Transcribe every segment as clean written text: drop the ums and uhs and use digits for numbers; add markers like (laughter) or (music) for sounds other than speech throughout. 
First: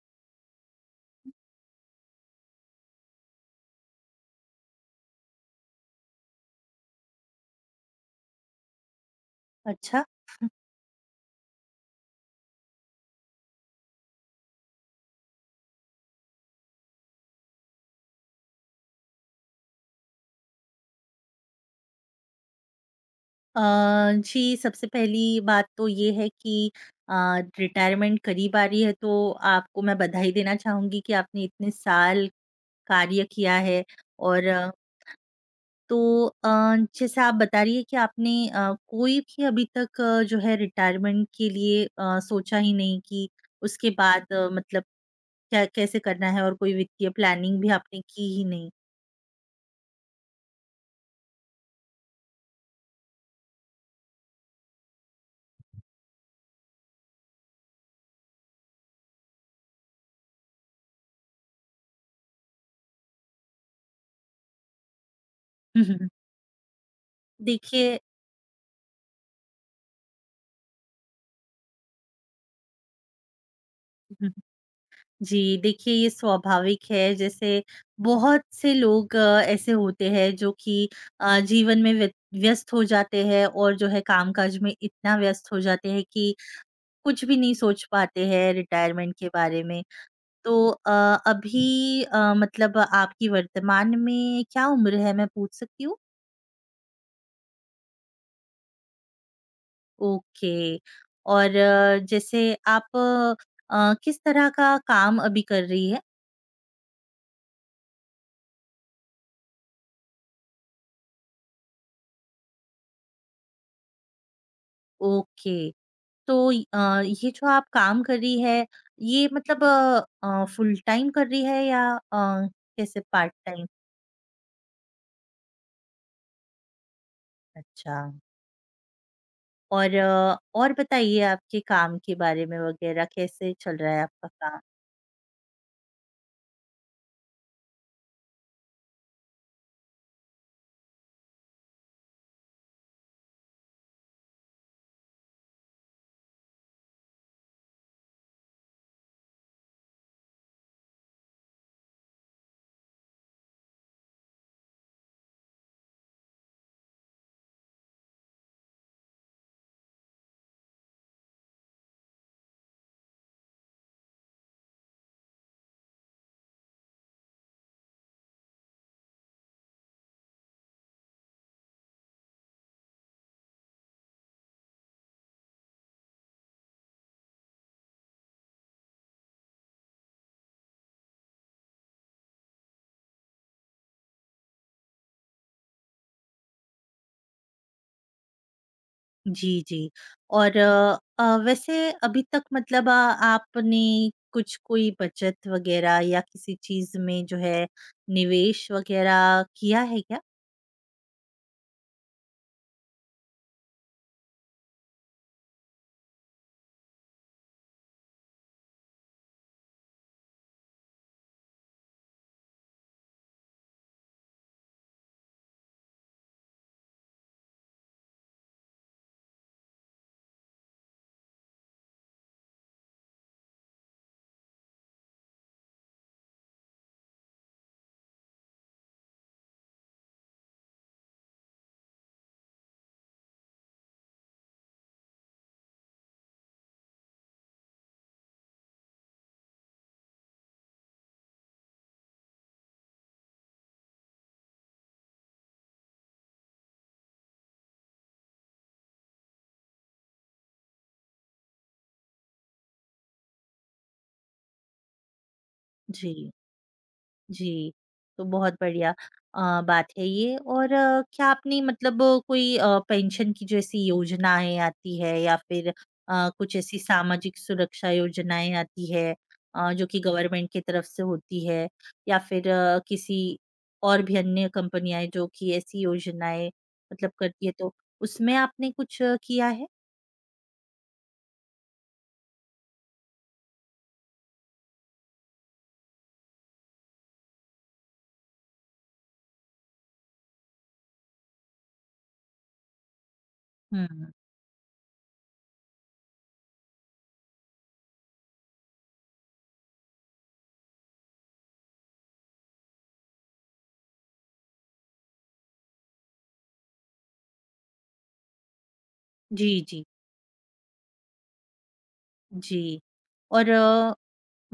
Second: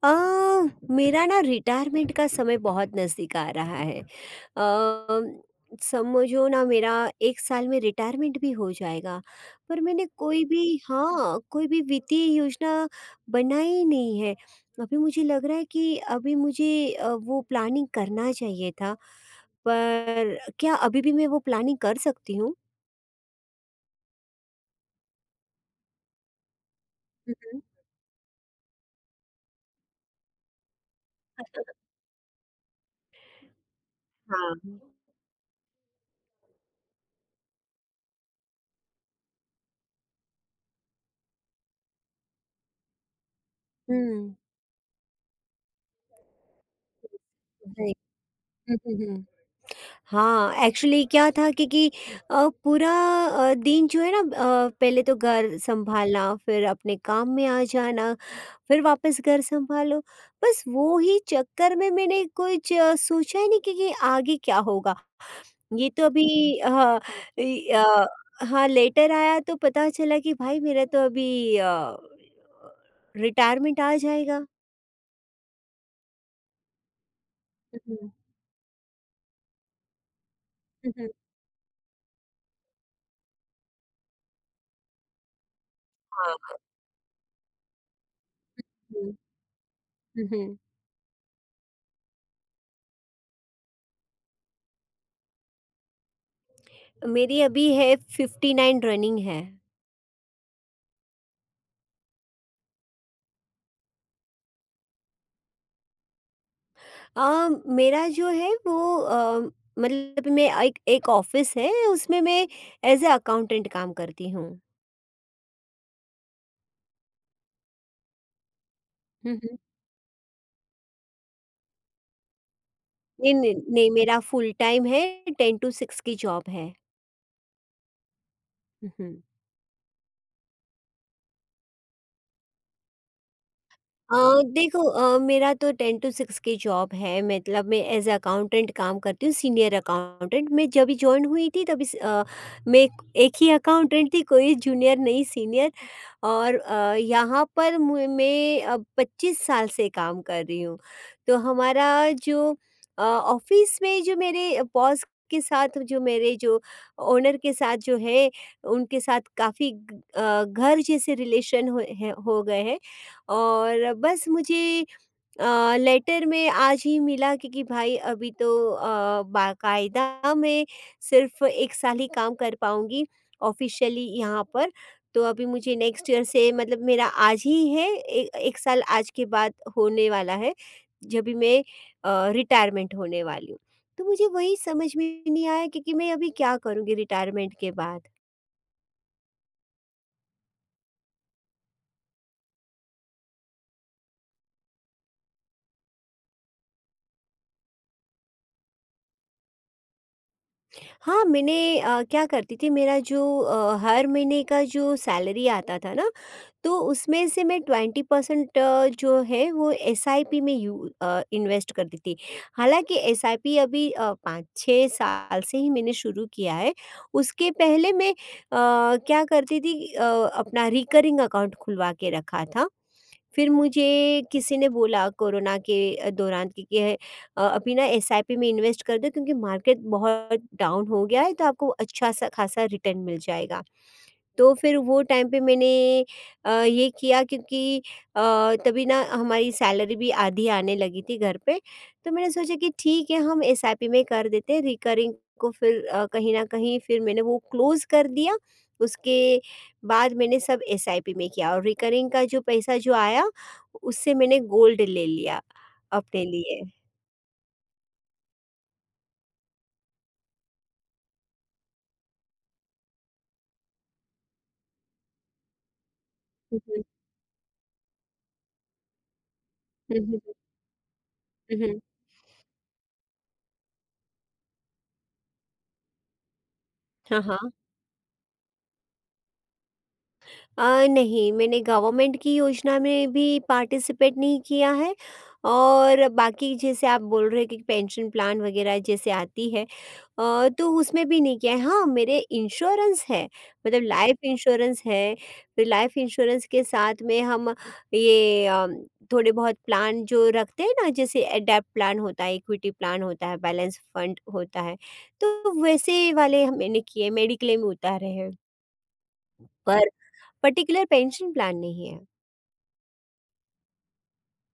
अ, मेरा ना रिटायरमेंट का समय बहुत नज़दीक आ रहा है। अ, समझो ना मेरा 1 साल में रिटायरमेंट भी हो जाएगा, पर अच्छा। मैंने कोई भी हाँ, कोई भी वित्तीय योजना बनाई नहीं है। अभी मुझे लग रहा है कि अभी मुझे वो प्लानिंग करना चाहिए था, पर क्या अभी भी मैं वो प्लानिंग कर सकती हूँ? अ, जी, सबसे पहली बात तो ये है कि अ, हुँ, हुँ। रिटायरमेंट करीब आ रही है, तो आपको मैं बधाई देना चाहूँगी कि आपने इतने (laughs) साल कार्य किया है और हाँ। तो अ, जैसे आप बता रही है कि आपने कोई भी अभी तक जो है रिटायरमेंट के लिए सोचा ही नहीं कि उसके बाद हुँ। मतलब क्या कैसे करना है और कोई वित्तीय प्लानिंग भी वही। आपने की ही नहीं। हुँ, हुँ, हुँ। हाँ, एक्चुअली क्या था क्योंकि पूरा दिन जो है ना, पहले तो घर सँभालना, फिर अपने काम में आ जाना, फिर वापस घर सँभालो। बस वो ही चक्कर में मैंने कुछ सोचा ही नहीं कि आगे क्या होगा। ये तो (laughs) अभी (laughs) हाँ, इ देखिए अ, हाँ, लेटर आया तो पता चला कि भाई मेरा तो अभी रिटायरमेंट आ जाएगा। जी, देखिए ये स्वाभाविक है जैसे हुँ, हुँ। बहुत से लोग ऐसे होते हैं जो कि हुँ, हुँ। जीवन में व्यस्त हो जाते हैं और जो है कामकाज में इतना व्यस्त हो जाते हैं कि हाँ। कुछ भी नहीं सोच पाते हैं हुँ, रिटायरमेंट के बारे में। हुँ, हुँ। तो अभी मतलब आपकी वर्तमान में क्या उम्र है मैं पूछ सकती हूँ? मेरी अभी है 59 रनिंग है। ओके। और जैसे आप किस तरह का काम अभी कर रही हैं? अ, मेरा जो है वो, मतलब मैं एक एक ऑफिस है उसमें मैं एज ए अकाउंटेंट काम करती हूँ। ओके। तो ये जो आप काम कर रही है, ये हुँ, हुँ। मतलब फुल टाइम कर रही है या कैसे पार्ट नहीं, नहीं, टाइम? नहीं, मेरा फुल टाइम है, 10 टू 6 की जॉब है। अच्छा। हुँ, हुँ। और और बताइए आपके काम के बारे में वगैरह कैसे चल रहा है अ, आपका काम? देखो, मेरा तो 10 टू 6 की जॉब है, मतलब मैं एज ए अकाउंटेंट काम करती हूँ, सीनियर अकाउंटेंट। मैं जब भी जॉइन हुई थी तभी मैं एक एक ही अकाउंटेंट थी, कोई जूनियर नहीं, सीनियर। और यहाँ पर मैं 25 साल से काम कर रही हूँ, तो हमारा जो ऑफिस में जो मेरे बॉस के साथ, जो मेरे जो ओनर के साथ जो है, उनके साथ काफ़ी घर जैसे रिलेशन हो गए हैं। और बस मुझे लेटर में आज ही मिला, क्योंकि भाई अभी तो बाकायदा मैं सिर्फ़ 1 साल ही काम कर पाऊँगी ऑफ़िशियली यहाँ पर। तो अभी मुझे नेक्स्ट ईयर से, मतलब मेरा आज ही है, ए 1 साल आज के बाद होने वाला है, जभी मैं रिटायरमेंट होने वाली हूँ। तो मुझे वही समझ में नहीं आया क्योंकि मैं अभी क्या करूँगी रिटायरमेंट के बाद। जी, जी। और वैसे अभी तक मतलब आपने कुछ कोई बचत वगैरह या किसी चीज़ में जो है निवेश वगैरह किया है क्या? हाँ, मैंने क्या करती थी, मेरा जो हर महीने का जो सैलरी आता था ना, तो उसमें से मैं 20% जो है वो एसआईपी में इन्वेस्ट करती थी। हालाँकि एसआईपी अभी 5-6 साल से ही मैंने शुरू किया है। उसके पहले मैं क्या करती थी, अपना रिकरिंग अकाउंट खुलवा के रखा था। फिर मुझे किसी ने बोला कोरोना के दौरान कि अभी ना एसआईपी में इन्वेस्ट कर दो, क्योंकि मार्केट बहुत डाउन हो गया है, तो आपको अच्छा-सा खासा रिटर्न मिल जाएगा। तो फिर वो टाइम पे मैंने ये किया, क्योंकि अ, तभी ना हमारी सैलरी भी आधी आने लगी थी घर पे। तो मैंने सोचा कि ठीक है, हम एसआईपी में कर देते हैं, रिकरिंग को फिर कहीं ना कहीं फिर मैंने वो क्लोज कर दिया। उसके बाद मैंने सब एसआईपी में किया और रिकरिंग का जो पैसा जो आया, उससे मैंने गोल्ड ले लिया अपने जी। लिए। जी, तो बहुत बढ़िया अ, बात है ये। और क्या आपने मतलब कोई पेंशन की जो ऐसी योजनाएँ आती है या फिर कुछ ऐसी हम्म, सामाजिक सुरक्षा योजनाएँ आती है जो कि हम्म, गवर्नमेंट की तरफ से होती हम्म, है हम्म, या फिर किसी और भी अन्य कंपनियाँ हैं जो कि ऐसी योजनाएँ मतलब हाँ, हाँ। करती है, तो उसमें आपने कुछ किया है? अ, नहीं, मैंने गवर्नमेंट की योजना में भी पार्टिसिपेट नहीं किया है। और बाकी जैसे आप बोल रहे हैं कि पेंशन प्लान वगैरह जैसे आती है, तो उसमें भी नहीं किया है। हाँ, मेरे इंश्योरेंस है, मतलब हुँ, हुँ। लाइफ इंश्योरेंस है। फिर लाइफ इंश्योरेंस के साथ में हम ये थोड़े बहुत प्लान जो रखते हैं ना, जैसे एडैप्ट प्लान होता है, इक्विटी प्लान होता है, बैलेंस फंड होता है। तो वैसे वाले ह मैंने किए, मेडिक्लेम उतारे हैं। जी, जी, पर पर्टिकुलर पेंशन प्लान नहीं है। जी। और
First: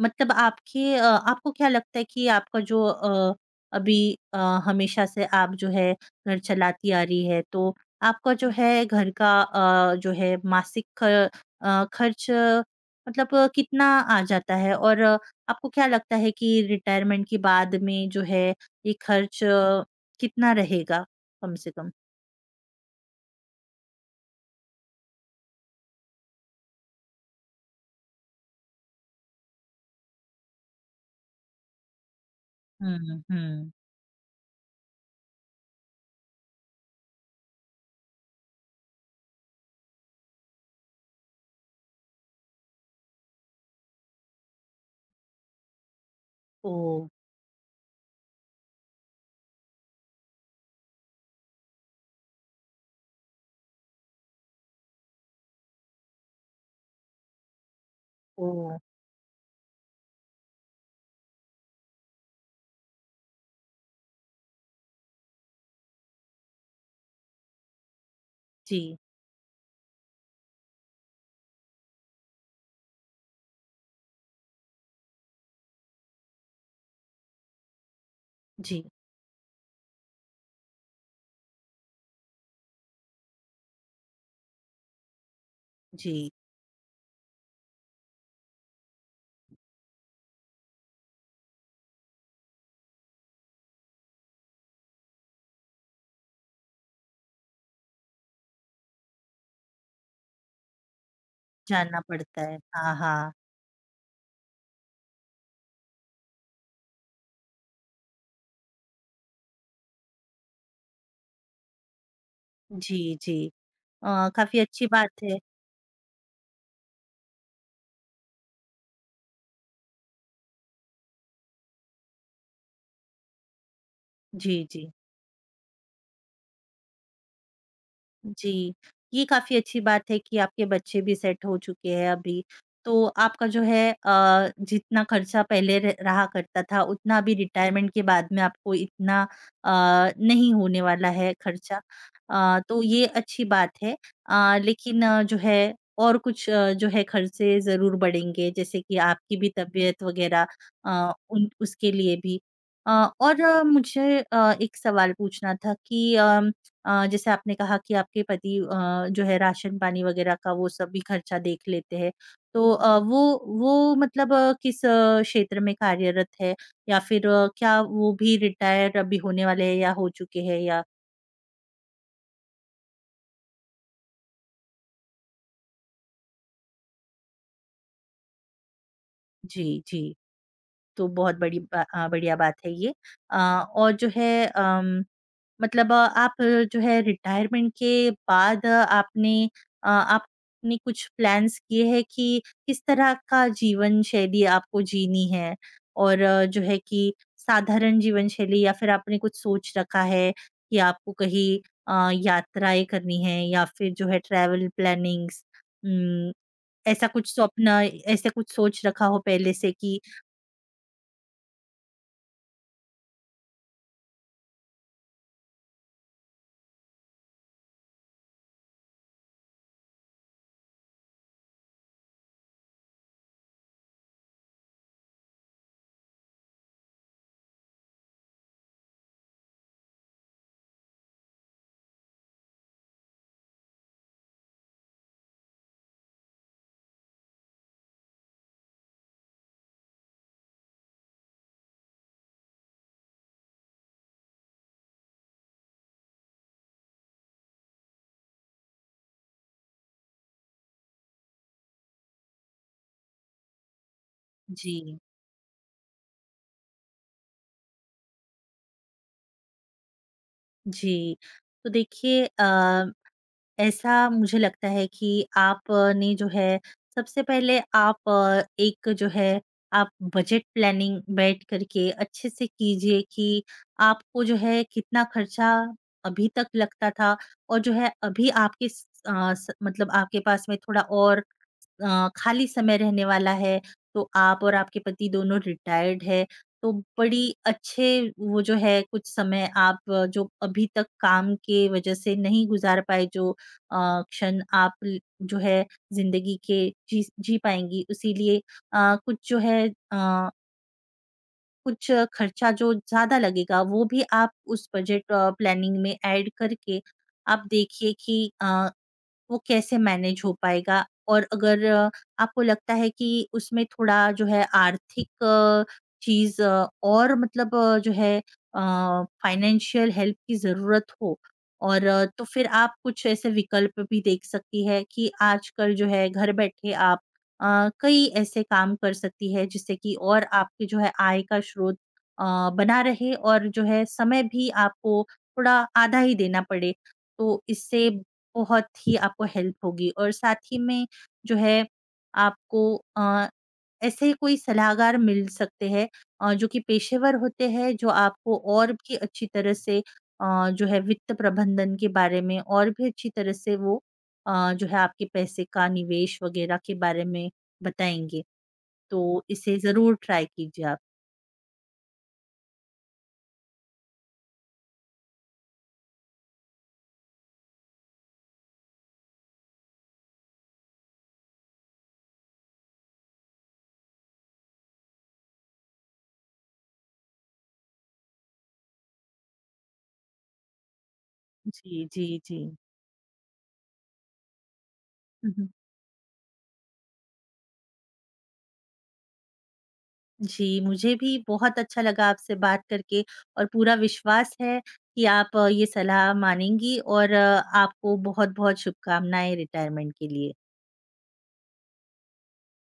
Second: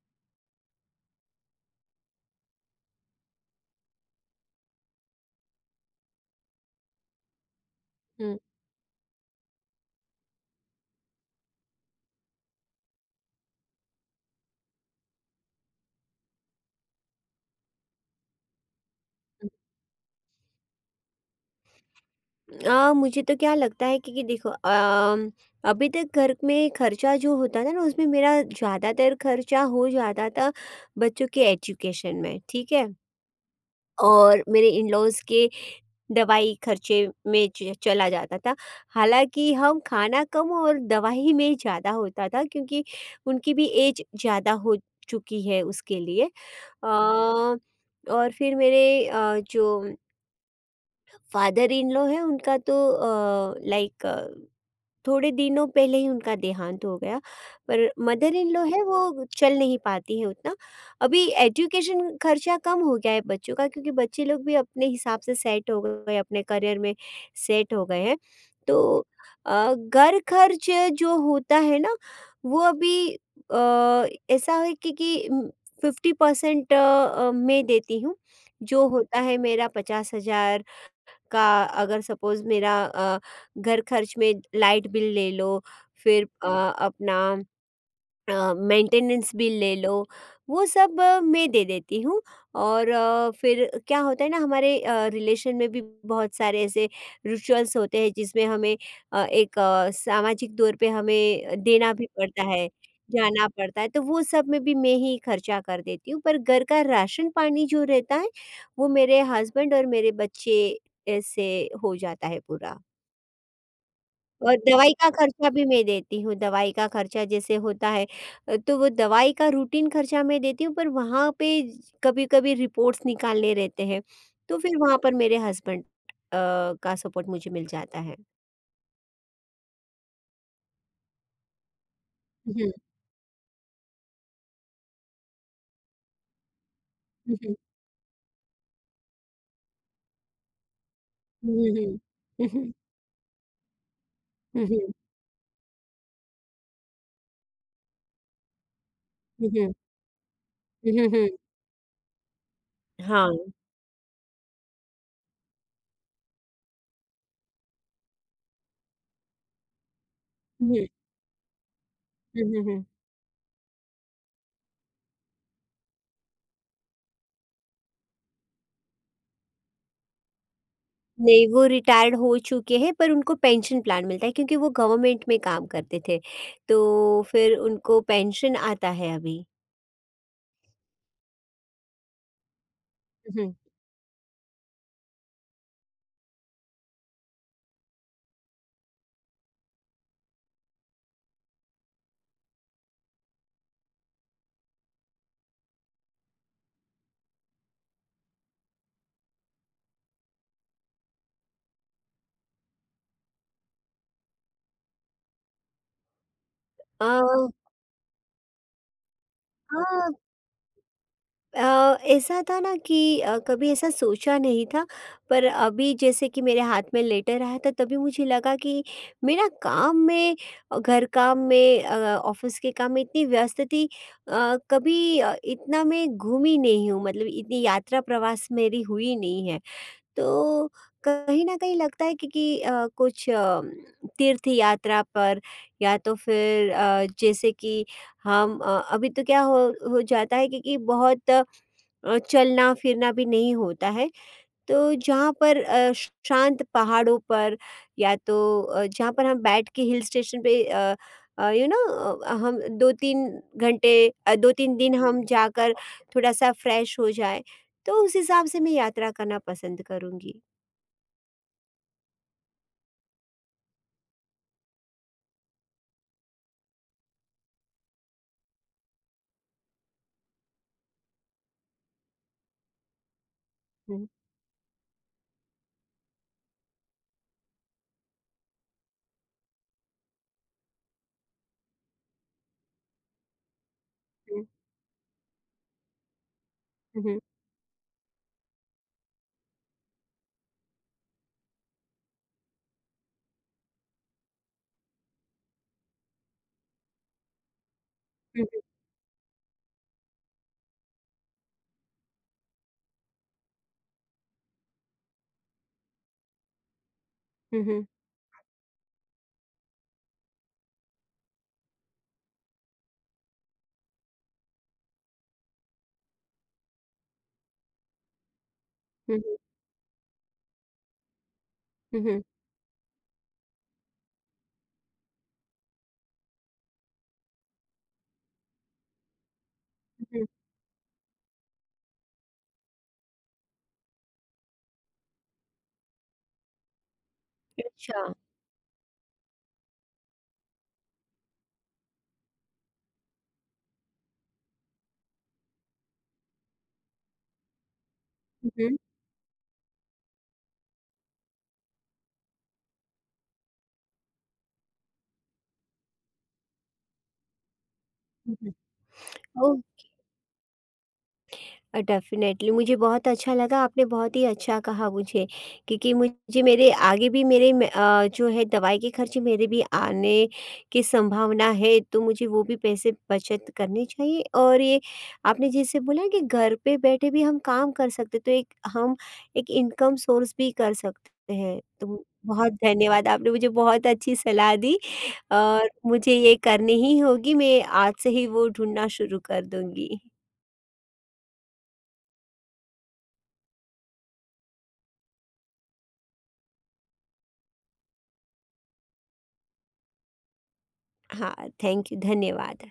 मतलब आपके आपको क्या लगता है कि आपका जो अभी अ, हमेशा से आप जो है घर चलाती आ रही है, तो आपका हुँ, जो है घर का जो है मासिक खर्च मतलब कितना आ जाता है? और आपको क्या लगता है कि रिटायरमेंट के बाद में जो है ये खर्च हुँ। कितना रहेगा कम से कम? मुझे तो क्या लगता है कि देखो, अभी तक घर में खर्चा जो होता था ना, उसमें मेरा ज़्यादातर खर्चा हो जाता था बच्चों के एजुकेशन में, ठीक है? हम्म, हम्म। और मेरे इन-लॉज़ के दवाई खर्चे में च चला जाता था। हालाँकि हम खाना कम और दवाई में ज़्यादा होता था क्योंकि उनकी भी ऐज ज़्यादा हो चुकी है उसके लिए। ओ। अ, और फिर मेरे जो फादर इन लॉ है, उनका तो, लाइक, थोड़े दिनों पहले ही उनका देहांत हो गया। पर मदर ओ। इन लॉ है वो चल नहीं पाती है उतना। अभी एजुकेशन खर्चा कम हो गया है बच्चों का, क्योंकि बच्चे लोग भी अपने हिसाब से सेट हो गए, अपने करियर में सेट हो गए हैं। तो जी। घर खर्च जो होता है ना, वो अभी अ, ऐसा है कि 50% मैं देती हूँ, जी। जो होता है मेरा 50,000 का। अगर सपोज़ मेरा घर खर्च में लाइट बिल ले लो, फिर जी, अपना मेंटेनेंस बिल ले लो, वो सब मैं दे देती हूँ। और फिर क्या होता है ना, हमारे रिलेशन में भी बहुत सारे ऐसे रिचुअल्स होते हैं, जिसमें हमें एक सामाजिक तौर पे हमें देना जानना भी पड़ता पड़ता है, है, हाँ हाँ। जाना पड़ता है। तो वो सब में भी मैं ही खर्चा कर देती हूँ। पर घर का राशन पानी जो रहता है, वो मेरे हस्बैंड और मेरे बच्चे, ऐसे हो जाता है पूरा। जी, जी। और काफ़ी अच्छी दवाई का बात है। खर्चा भी मैं देती हूँ। दवाई का खर्चा जैसे होता है, तो वो दवाई का रूटीन खर्चा मैं देती हूँ। पर वहाँ पे कभी-कभी रिपोर्ट्स निकालने रहते हैं, जी, तो फिर जी। वहाँ पर मेरे हस्बैंड का सपोर्ट मुझे मिल जाता है। जी, ये काफ़ी अच्छी बात है कि आपके बच्चे भी सेट हो चुके हैं अभी। हुँ, हुँ, तो आपका जो है जितना खर्चा पहले र रहा करता था उतना अभी हुँ, रिटायरमेंट के बाद में आपको इतना अ, नहीं होने वाला है हुँ, खर्चा। हुँ, हुँ, हुँ, तो ये अच्छी बात है। हुँ, लेकिन जो है और कुछ जो है खर्चे ज़रूर बढ़ेंगे, जैसे कि आपकी भी हुँ, तबीयत वग़ैरह हुँ, हुँ, उन उसके लिए भी। अ, हाँ, और मुझे एक सवाल पूछना था कि जैसे आपने कहा कि आपके पति जो है राशन-पानी वगैरह का वो हुँ, हुँ, सब भी खर्चा देख लेते हैं। हुँ, तो हुँ। वो मतलब किस क्षेत्र में कार्यरत है? या फिर क्या वो भी रिटायर अभी होने वाले हैं या हो चुके हैं या? नहीं, वो रिटायर्ड हो चुके हैं पर उनको पेंशन प्लान मिलता है क्योंकि वो गवर्नमेंट में काम करते थे, तो फिर उनको पेंशन आता है अभी। जी, जी। तो बहुत बढ़िया बात है ये। अ, हुँ। और जो है अम मतलब आप जो है रिटायरमेंट के बाद आपने आपने कुछ प्लान्स किए हैं कि किस तरह का जीवन शैली आपको जीनी है? और जो है कि साधारण जीवन शैली या फिर आपने कुछ सोच रखा है कि आपको कहीं यात्राएँ करनी है या फिर जो है ट्रैवल प्लानिंग्स, उम, ऐसा अ कुछ स्वप्न, ऐसा कुछ सोच रखा हो पहले से कि? हाँ, ऐसा था ना कि कभी ऐसा सोचा नहीं था। पर अभी जैसे कि मेरे हाथ में लेटर आया था, तभी मुझे लगा कि मैं ना काम में, घर काम में, ऑफिस के काम में इतनी व्यस्त थी। कभी इतना मैं घूमी नहीं हूँ, मतलब इतनी यात्रा प्रवास मेरी हुई नहीं है। तो कहीं न कहीं लगता है क्योंकि कुछ तीर्थ यात्रा पर, या तो फिर जैसे कि हम, अभी तो क्या हो जाता है, क्योंकि बहुत चलना-फिरना भी नहीं होता है। तो जहाँ पर शांत पहाड़ों पर, या तो जहाँ पर हम बैठ के हिल स्टेशन पे, अ, यू नो हम 2-3 घंटे, 2-3 दिन जी, हम जाकर थोड़ा-सा फ्रेश हो जाएँ। तो उस हिसाब से मैं यात्रा करना पसंद करूँगी। जी। तो देखिए, ऐसा मुझे लगता है कि आपने जो है सबसे पहले आप अ, एक जो है आप बजट प्लानिंग बैठ करके अच्छे से कीजिए कि हुँ, आपको जो है कितना खर्चा अभी तक लगता था। और जो है अभी आपके मतलब आपके पास में थोड़ा और खाली समय रहने वाला है, तो आप हुँ, और आपके पति दोनों रिटायर्ड है, तो हुँ, हुँ, बड़ी अच्छे वो जो है कुछ समय आप जो अभी तक काम के वजह से नहीं गुज़ार पाए, जो क्षण आप ल जो है ज़िंदगी के जी जी पाएँगी, इसीलिए हुँ, कुछ जो है कुछ खर्चा जो ज़्यादा लगेगा वो भी आप उस बजट प्लानिंग में ऐड करके आप हुँ, हुँ, हुँ, देखिए कि वो कैसे मैनेज हो पाएगा? और अगर आपको लगता है कि उसमें थोड़ा जो है आर्थिक चीज़ और मतलब हुँ, फाइनेंशियल हेल्प की ज़रूरत हो और हुँ, हुँ, तो फिर आप कुछ ऐसे विकल्प भी देख सकती है कि आजकल जो है घर बैठे आप कई ऐसे काम कर सकती है जिससे कि और हुँ, आपके जो है आय का स्रोत अ, बना रहे और जो है समय भी आपको थोड़ा आधा ही देना पड़े। तो इससे अच्छा। बहुत ही आपको हेल्प होगी और साथ ही में जो है आपको अ, ऐसे कोई सलाहकार मिल सकते हैं जो कि पेशेवर होते हैं, जो आपको हुँ, और हुँ, भी अच्छी तरह से जो है वित्त प्रबंधन के बारे में और भी अच्छी तरह से वो जो है आपके पैसे का निवेश वगैरह के बारे में बताएँगे। हुँ, तो इसे हुँ। ज़रूर ट्राई कीजिए आप। डेफ़िनेटली मुझे बहुत अच्छा लगा, आपने बहुत ही अच्छा कहा मुझे। क्योंकि मुझे, मेरे आगे भी मेरे में जो है दवाई के खर्चे मेरे भी आने की संभावना है, तो मुझे वो भी पैसे बचत करने चाहिए। और ये आपने जैसे बोला कि घर पे बैठे भी हम काम कर सकते, तो एक हम एक इनकम सोर्स भी कर सकते हैं। जी, तो जी, जी। बहुत धन्यवाद, आपने मुझे बहुत अच्छी सलाह दी। और मुझे ये करनी ही होगी, मैं आज से ही वो ढूंढना शुरू कर दूंगी। जी, मुझे भी बहुत अच्छा लगा आपसे बात करके और पूरा विश्वास है कि आप ये सलाह मानेंगी और आपको बहुत-बहुत शुभकामनाएँ रिटायरमेंट के लिए। हाँ, थैंक यू, धन्यवाद।